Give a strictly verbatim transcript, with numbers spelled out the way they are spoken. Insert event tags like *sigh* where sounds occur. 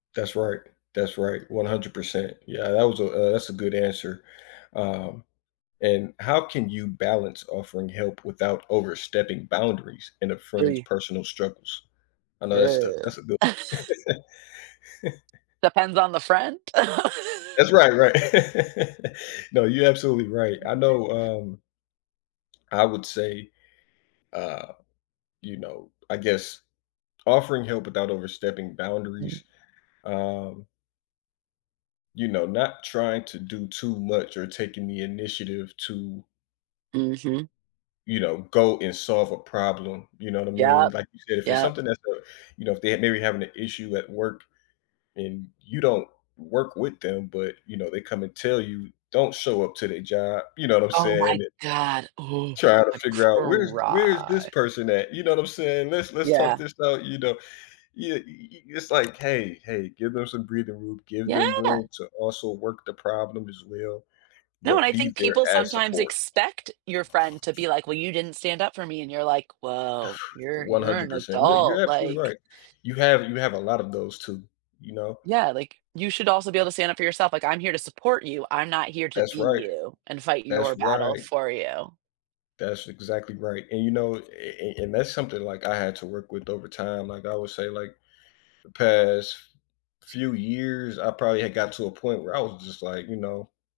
That's right that's right, a hundred percent. Yeah, that was a uh, that's a good answer, um, and how can you balance offering help without overstepping boundaries in a friend's Really. personal struggles? I know that's the Yeah. that's a good no *laughs* *chuckles* Depends on the friend. *laughs* That's right right, *laughs* no, you're absolutely right, I know, um I would say, uh, you know I guess offering help without overstepping Mm. boundaries, um You know, not trying to do too much, or taking the initiative to Mhm. you know, go and solve a problem, you know what I mean, Yep, like you said," if it's yep. something that's uh," you know, if they're maybe having an issue at work, and you don't work with them, but, you know, they come and tell you, don't show up to their job, you know what I'm Oh my saying i god, ooh, Trying to I'd figure out "Where's where's this cry. person at?" You know what I'm saying, let's let's talk Yeah. this out, you know, you, y y it's like, "Hey hey" give them some breathing room, give them Yeah! room to also work the problem as well, No, and but I be think there people as sometimes support. expect your friend to be like, "Well, you didn't stand up for me," and you're like, "Whoa, *exhales* you're one you're hundred an percent, you know, adult," you're absolutely like right, you have you have a lot of those too, you know. Yeah, like, you should also be able to stand up for yourself, like, I'm here to support you, I'm not here to That's be right you, and fight your that's battle right. for you. That's exactly right, and you know, and and and that's something, like, I had to work with over time. Like, I would say, like, the past f few years, I probably had gotten to a point where I was just like, you know